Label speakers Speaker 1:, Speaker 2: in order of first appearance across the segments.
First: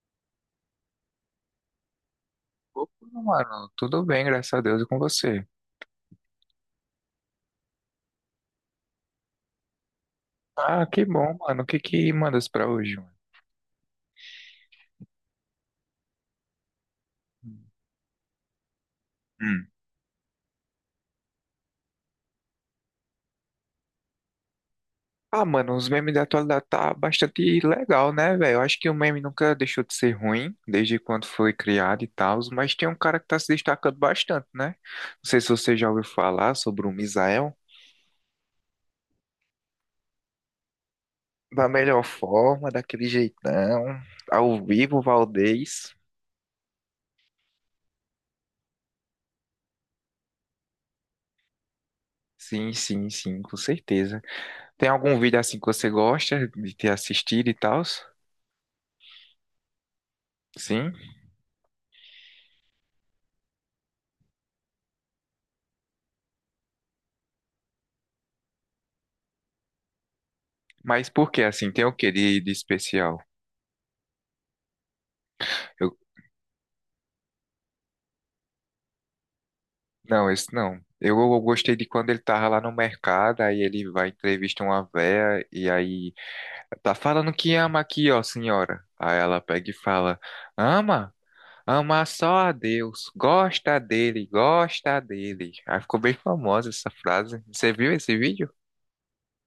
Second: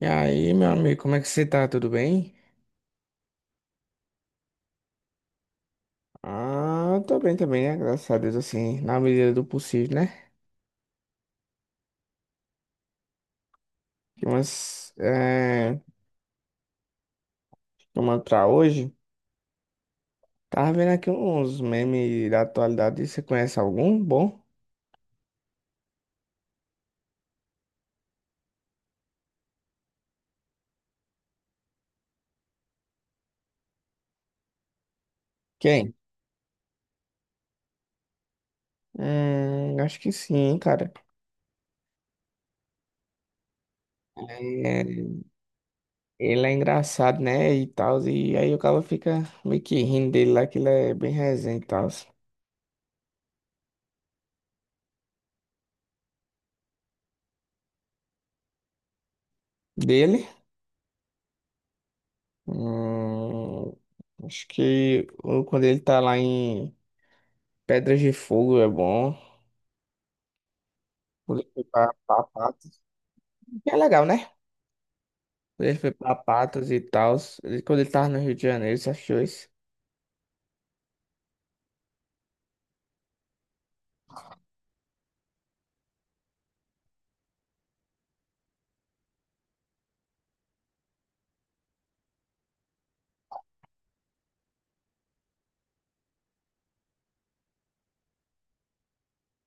Speaker 1: E aí, meu amigo, como é que você tá? Tudo bem?
Speaker 2: Opa, mano, tudo bem, graças a Deus, e com você?
Speaker 1: Ah, tô bem também, né? Graças a Deus, assim, na medida do possível, né?
Speaker 2: Ah, que bom, mano. O que que mandas pra hoje, mano?
Speaker 1: Mas, tomando pra hoje,
Speaker 2: Hum.
Speaker 1: tava vendo aqui uns memes da atualidade. Você conhece algum bom?
Speaker 2: Ah, mano, os memes da atualidade tá bastante legal, né, velho? Eu acho que o meme nunca deixou de ser ruim, desde quando foi criado e tal, mas tem um cara que tá se destacando bastante, né? Não sei se você já
Speaker 1: Quem?
Speaker 2: ouviu falar sobre o Misael.
Speaker 1: Acho que sim, cara.
Speaker 2: Da melhor forma, daquele jeitão, ao
Speaker 1: É,
Speaker 2: vivo, Valdez.
Speaker 1: ele é engraçado, né? E tal, e aí o cara fica meio que rindo dele lá, que ele é bem resenha e tal.
Speaker 2: Sim, sim, sim, com certeza. Tem algum vídeo assim que você gosta de ter assistido e tal?
Speaker 1: Dele?
Speaker 2: Sim?
Speaker 1: Hum, Acho que quando ele tá lá em. Pedras de Fogo é bom.
Speaker 2: Mas por
Speaker 1: Quando
Speaker 2: que
Speaker 1: ele foi
Speaker 2: assim? Tem o
Speaker 1: pra,
Speaker 2: que
Speaker 1: pra
Speaker 2: de
Speaker 1: Patos.
Speaker 2: especial?
Speaker 1: Que é legal, né? Quando ele foi
Speaker 2: Eu,
Speaker 1: pra Patos e tal. Quando ele tava no Rio de Janeiro, você achou isso?
Speaker 2: não, esse não. Eu gostei de quando ele tava lá no mercado, aí ele vai entrevista uma véia e aí tá falando que ama aqui, ó, senhora. Aí ela pega e fala: "Ama? Ama só a Deus, gosta dele, gosta dele". Aí ficou bem famosa essa frase. Você viu esse vídeo?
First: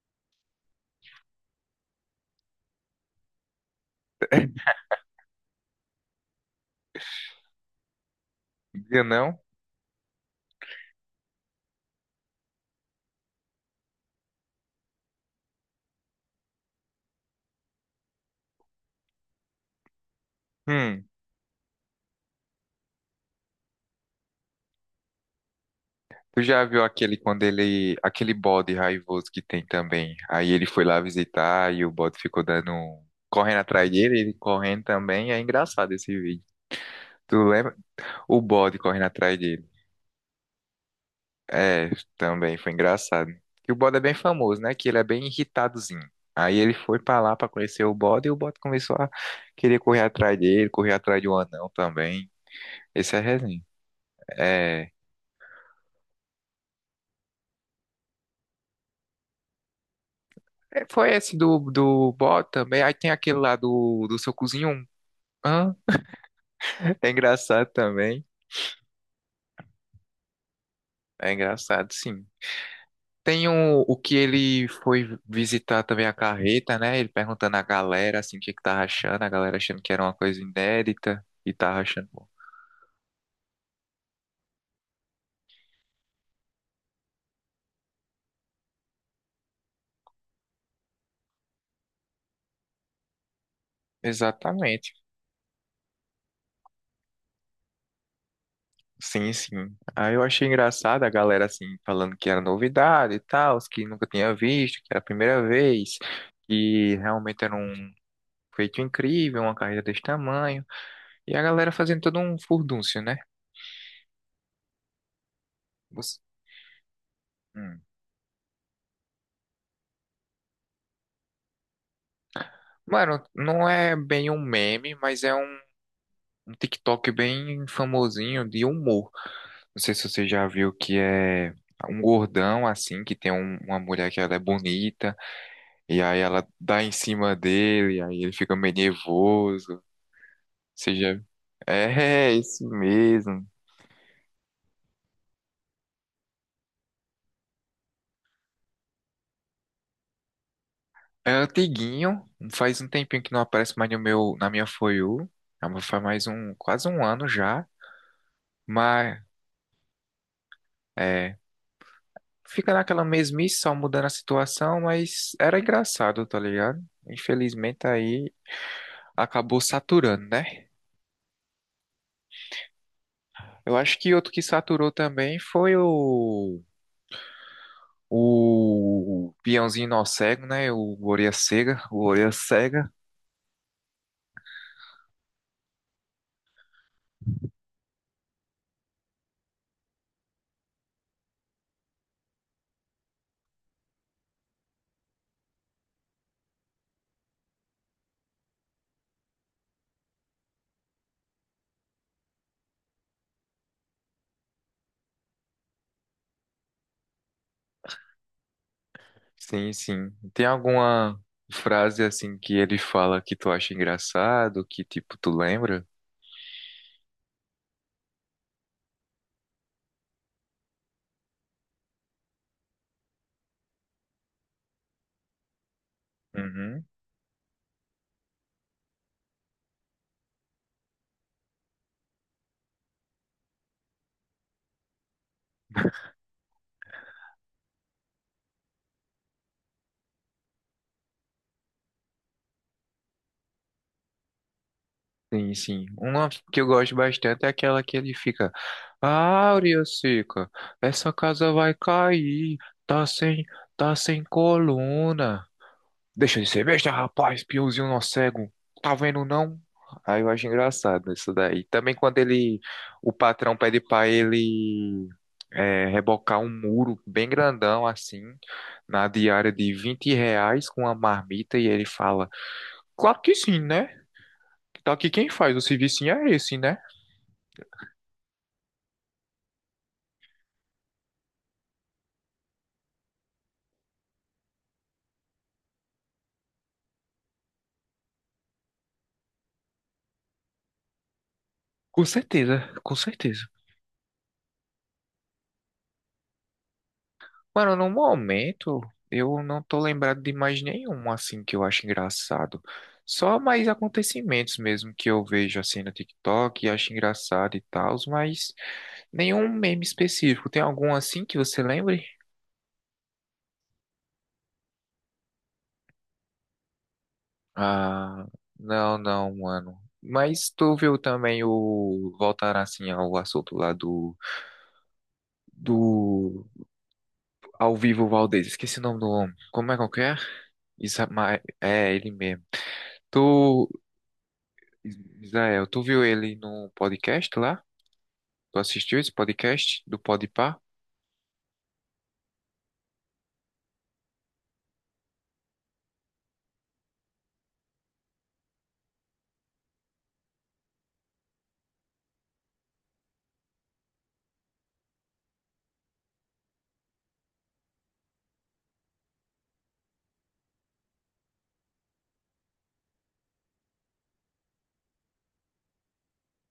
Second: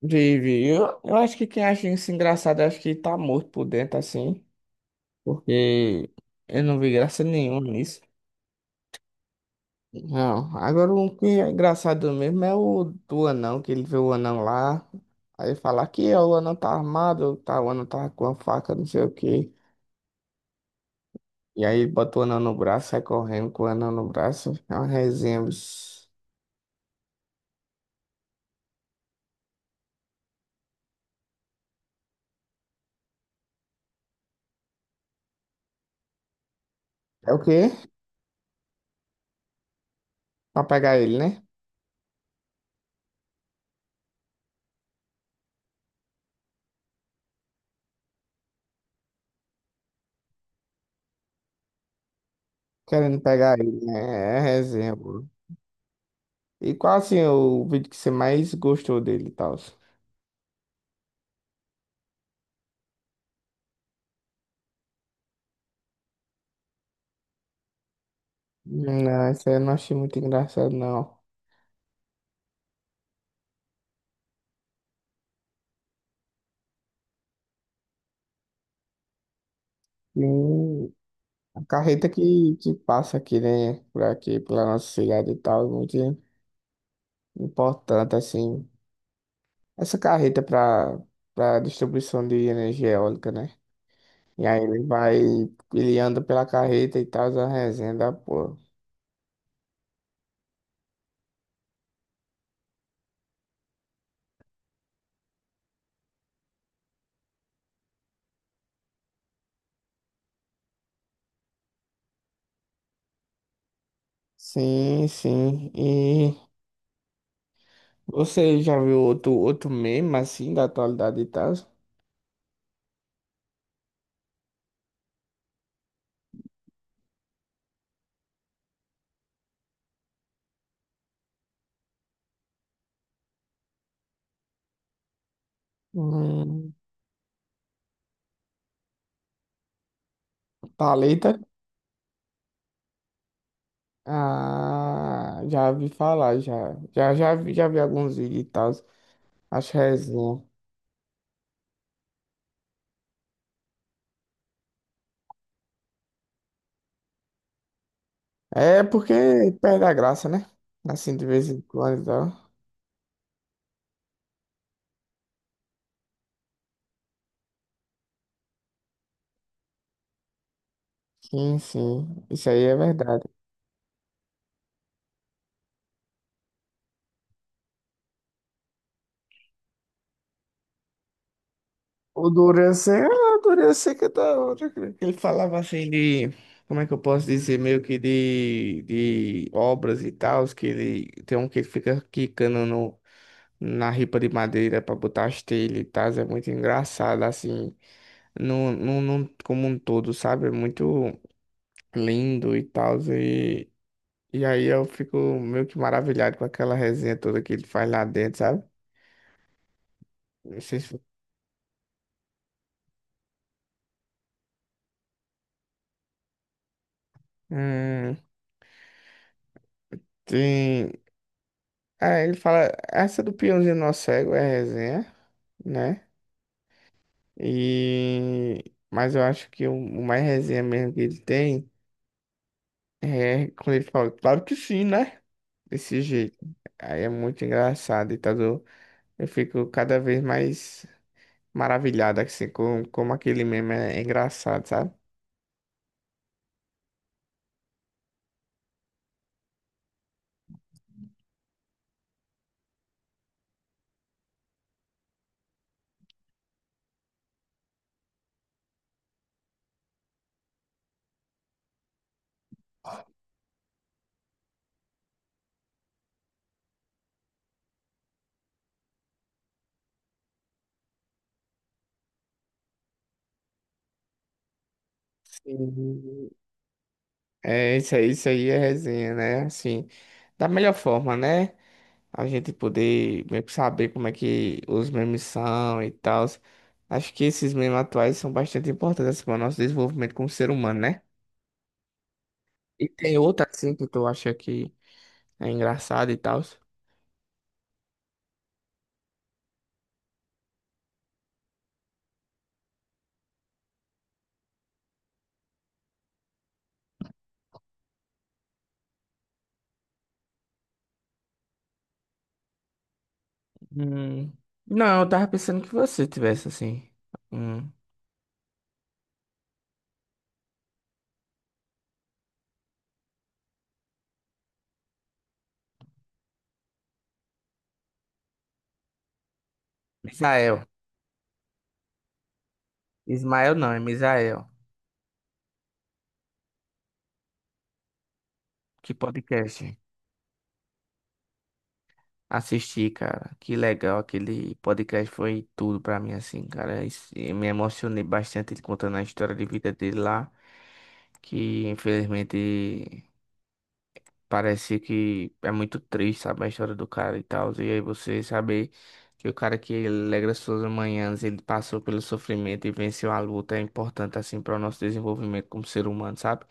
Speaker 1: Vive. Eu acho que quem acha isso engraçado, eu acho que tá morto por dentro, assim. Porque eu não vi graça nenhuma nisso.
Speaker 2: Eu não?
Speaker 1: Não. Agora o que é engraçado mesmo é o do anão, que ele vê o anão lá. Aí fala que é, o anão tá armado, tá, o anão tá com a faca, não sei o quê.
Speaker 2: Hum.
Speaker 1: E aí ele bota o anel no braço, sai correndo com o anel no braço. É uma resenha, bicho.
Speaker 2: Tu já viu aquele quando ele, aquele bode raivoso que tem também? Aí ele foi lá visitar e o bode ficou dando, correndo atrás dele, ele correndo também. É engraçado esse vídeo.
Speaker 1: É
Speaker 2: Tu
Speaker 1: o quê?
Speaker 2: lembra? O bode correndo atrás dele.
Speaker 1: Pra pegar ele, né?
Speaker 2: É, também foi engraçado. Que o bode é bem famoso, né? Que ele é bem irritadozinho. Aí ele foi pra lá pra conhecer o bode e o bode começou a querer correr atrás dele, correr atrás de um anão também. Esse é
Speaker 1: Querendo pegar
Speaker 2: resenha.
Speaker 1: ele, né? É
Speaker 2: É,
Speaker 1: resenha, pô. E qual assim o vídeo que você mais gostou dele e tal?
Speaker 2: é, foi esse do bode também. Aí tem aquele lá do seu cozinho. É engraçado também.
Speaker 1: Não, esse aí eu não achei muito engraçado, não.
Speaker 2: É engraçado, sim. Tem o que ele foi visitar também a carreta, né? Ele perguntando à galera, assim, o que é que tava achando. A galera achando que era uma
Speaker 1: E
Speaker 2: coisa inédita e
Speaker 1: a
Speaker 2: tava achando
Speaker 1: carreta
Speaker 2: bom.
Speaker 1: que passa aqui, né? Por aqui, pela nossa cidade e tal, é muito importante, assim. Essa carreta para distribuição de energia eólica, né? E aí ele
Speaker 2: Exatamente.
Speaker 1: vai, ele anda pela carreta e tal, a resenha da porra.
Speaker 2: Sim, sim. Aí eu achei engraçado a galera, assim, falando que era novidade e tal, os que nunca tinha visto, que era a primeira vez, que realmente era um feito incrível, uma carreta desse tamanho. E a galera fazendo todo um furdúncio, né?
Speaker 1: Sim, sim.
Speaker 2: Você-
Speaker 1: E
Speaker 2: hum.
Speaker 1: você já viu outro meme assim da atualidade e tal?
Speaker 2: Mano, não é bem um meme, mas é um TikTok bem famosinho de humor. Não sei se você já viu que é um gordão assim, que tem uma mulher que ela é bonita, e aí ela
Speaker 1: Hum,
Speaker 2: dá em cima dele, e aí ele fica meio nervoso. Você já
Speaker 1: Thalita?
Speaker 2: é, é esse mesmo.
Speaker 1: Ah, já vi falar, já. Já, já vi alguns vídeos e tal. Acho resenha.
Speaker 2: É antiguinho, faz um tempinho que não aparece mais no meu, na minha For You. Ah, mas faz mais um, quase um ano já.
Speaker 1: É porque
Speaker 2: Mas.
Speaker 1: perde a graça, né? Assim, de
Speaker 2: É,
Speaker 1: vez em quando e tal.
Speaker 2: fica naquela mesmice, só mudando a situação, mas era engraçado, tá ligado? Infelizmente aí acabou saturando, né?
Speaker 1: Sim, sim. Isso aí é verdade.
Speaker 2: Eu acho que outro que saturou também foi o peãozinho nó cego, né? O orelha cega, o
Speaker 1: O
Speaker 2: orelha
Speaker 1: Dorian
Speaker 2: cega.
Speaker 1: Seca, ah, o Dorian Seca é da hora, cara. Ele falava assim de, como é que eu posso dizer, meio que de obras e tal, que ele tem um que fica quicando no, na ripa de madeira pra botar as telhas e tal, é muito engraçado, assim, como um todo, sabe? É muito lindo e tal, e aí eu fico meio que maravilhado com aquela resenha toda que ele faz lá dentro, sabe?
Speaker 2: Sim, sim. Tem
Speaker 1: Não sei se.
Speaker 2: alguma frase assim que ele fala que tu acha engraçado, que tipo tu lembra?
Speaker 1: Hum, sim. Aí ele fala, essa do peãozinho nosso cego é resenha, né?
Speaker 2: Uhum.
Speaker 1: E. Mas eu acho que o mais resenha mesmo que ele tem é quando ele fala, claro que sim, né? Desse jeito. Aí é muito engraçado, e tá do. Eu fico cada vez mais maravilhado, assim, com como aquele meme é engraçado, sabe?
Speaker 2: Sim, sim. Uma que eu gosto bastante é aquela que ele fica. Áurea seca, essa casa vai cair. Tá sem, tá sem coluna. Deixa de ser besta, rapaz, peãozinho não cego. Tá vendo não? Aí eu acho engraçado isso daí. Também quando ele, o patrão pede pra ele é, rebocar um muro bem grandão assim, na diária de 20 reais com uma marmita e ele fala, claro que sim, né? Tá aqui quem faz, o serviço é
Speaker 1: Sim.
Speaker 2: esse, né?
Speaker 1: É, isso aí é resenha, né? Assim, da melhor forma, né? A gente poder meio que saber como é que os memes são e tal. Acho que esses memes atuais são bastante importantes para o nosso desenvolvimento como ser humano, né?
Speaker 2: Com certeza,
Speaker 1: E
Speaker 2: com
Speaker 1: tem
Speaker 2: certeza.
Speaker 1: outra assim que tu acha que é engraçado e tal.
Speaker 2: Mano, no momento eu não tô lembrado de mais nenhum assim que eu acho engraçado. Só mais acontecimentos mesmo que eu vejo assim no TikTok e acho engraçado e tal, mas nenhum meme específico. Tem algum assim que você lembre?
Speaker 1: Hum, não, eu tava pensando que você tivesse assim. Hum,
Speaker 2: Ah, não, não, mano. Mas tu viu também o voltar assim ao assunto lá do ao vivo Valdez. Esqueci o nome do homem. Como é que é?
Speaker 1: Misael.
Speaker 2: Isamael, é ele mesmo.
Speaker 1: Ismael
Speaker 2: Tu,
Speaker 1: não, é Misael.
Speaker 2: Israel, tu viu ele no podcast lá? Tu
Speaker 1: Que
Speaker 2: assistiu esse
Speaker 1: podcast?
Speaker 2: podcast do Podpah?
Speaker 1: Assisti, cara. Que legal. Aquele podcast foi tudo pra mim, assim, cara. E me emocionei bastante ele contando a história de vida dele lá. Que infelizmente parece que é muito triste, sabe? A história do cara e tal. E aí você saber que o cara que alegra suas manhãs, ele passou pelo sofrimento e venceu a luta é importante, assim, para o nosso desenvolvimento como ser humano, sabe?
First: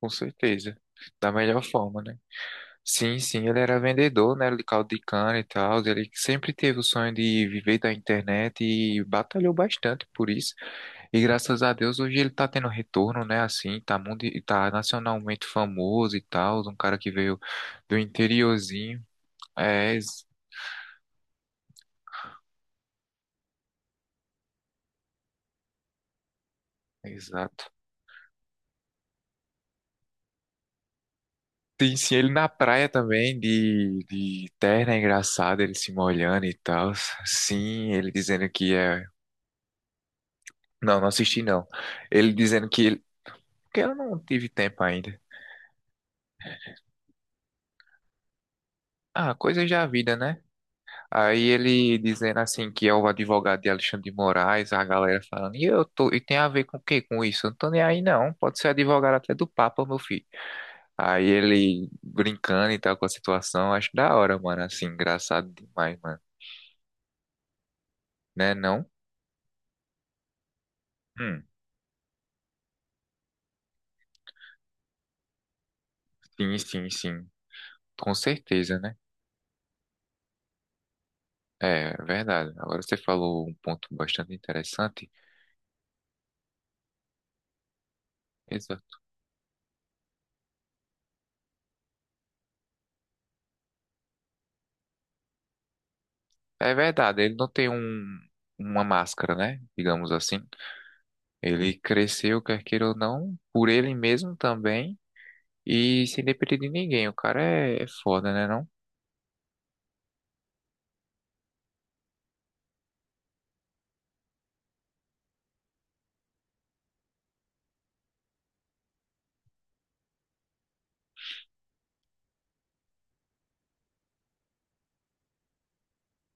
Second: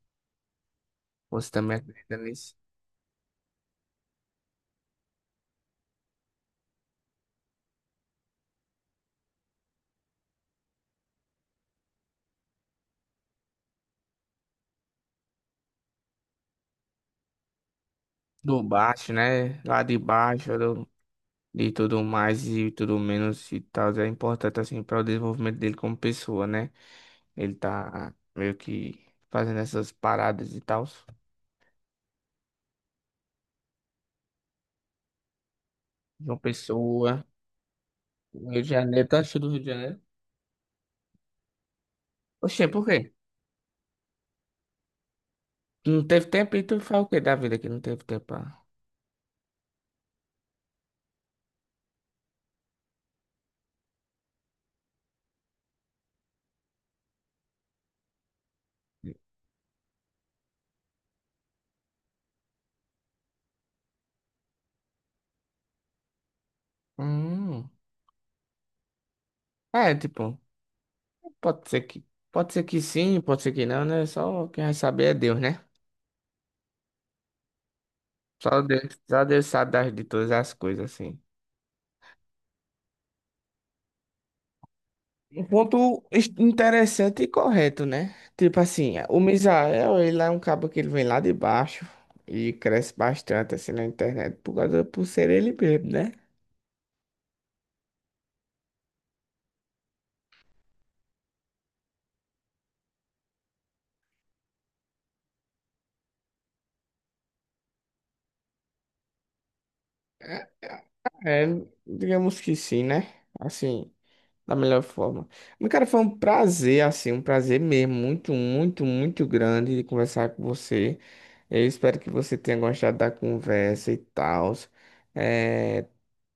Speaker 2: Com certeza. Da
Speaker 1: Você
Speaker 2: melhor
Speaker 1: também
Speaker 2: forma, né?
Speaker 1: acredita nisso?
Speaker 2: Sim, sim, ele era vendedor, né? De caldo de cana e tal. Ele sempre teve o sonho de viver da internet e batalhou bastante por isso. E graças a Deus hoje ele tá tendo retorno, né? Assim, tá, mundi tá nacionalmente famoso e tal. Um cara que veio do
Speaker 1: Do
Speaker 2: interiorzinho.
Speaker 1: baixo, né? Lá
Speaker 2: É,
Speaker 1: de baixo, do de tudo mais e tudo menos e tal, é importante assim para o desenvolvimento dele como pessoa, né? Ele
Speaker 2: exato.
Speaker 1: tá meio que fazendo essas paradas e tal.
Speaker 2: Sim, sim, ele na praia também, de terno, é engraçado, ele se
Speaker 1: João
Speaker 2: molhando e tal.
Speaker 1: Pessoa,
Speaker 2: Sim, ele dizendo
Speaker 1: Rio de
Speaker 2: que é.
Speaker 1: Janeiro, tá achando do Rio de Janeiro?
Speaker 2: Não, não assisti não. Ele
Speaker 1: Oxê,
Speaker 2: dizendo que
Speaker 1: por quê?
Speaker 2: ele. Porque eu não tive tempo ainda.
Speaker 1: Tu não teve tempo e tu faz o quê da vida que não teve tempo?
Speaker 2: Ah, coisa já vida, né? Aí ele dizendo assim que é o advogado de Alexandre de Moraes, a galera falando, e eu tô, e tem a ver com o quê com isso? Eu não tô nem aí não, pode ser advogado até do Papa, meu filho. Aí ele brincando e tal com a situação, acho da hora, mano, assim, engraçado demais, mano,
Speaker 1: Hum.
Speaker 2: né não?
Speaker 1: É, tipo,
Speaker 2: Hum.
Speaker 1: pode ser que pode ser que sim, pode ser que não, né? Só quem vai saber é Deus, né?
Speaker 2: Sim, sim, sim. Com
Speaker 1: Só
Speaker 2: certeza,
Speaker 1: Deus,
Speaker 2: né?
Speaker 1: só Deus sabe das, de todas as coisas, assim.
Speaker 2: É verdade. Agora você falou um ponto bastante interessante.
Speaker 1: Um ponto interessante e correto, né? Tipo assim,
Speaker 2: Exato.
Speaker 1: o Misael, ele é um cabo que ele vem lá de baixo e cresce bastante assim na internet por causa, por ser ele mesmo, né?
Speaker 2: É verdade, ele não tem um, uma máscara, né? Digamos assim. Ele cresceu, quer queira ou não, por ele mesmo também. E sem depender de ninguém. O cara é, é foda, né, não?
Speaker 1: É, digamos que sim, né? Assim, da melhor forma. Mas, cara, foi um prazer, assim, um prazer mesmo, muito, muito, muito grande de conversar com você. Eu espero que você tenha gostado da conversa e tal. É,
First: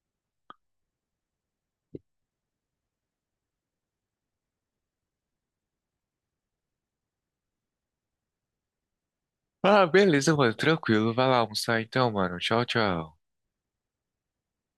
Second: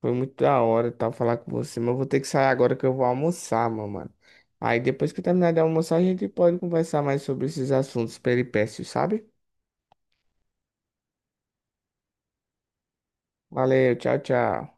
Speaker 1: foi muito da hora e tal falar com você, mas eu vou ter que sair agora que eu vou almoçar, meu mano. Aí depois que eu terminar de almoçar, a gente pode conversar mais sobre esses assuntos peripécios, sabe?
Speaker 2: Ah, beleza, mano. Tranquilo. Vai lá almoçar então, mano. Tchau, tchau.
Speaker 1: Valeu, tchau, tchau.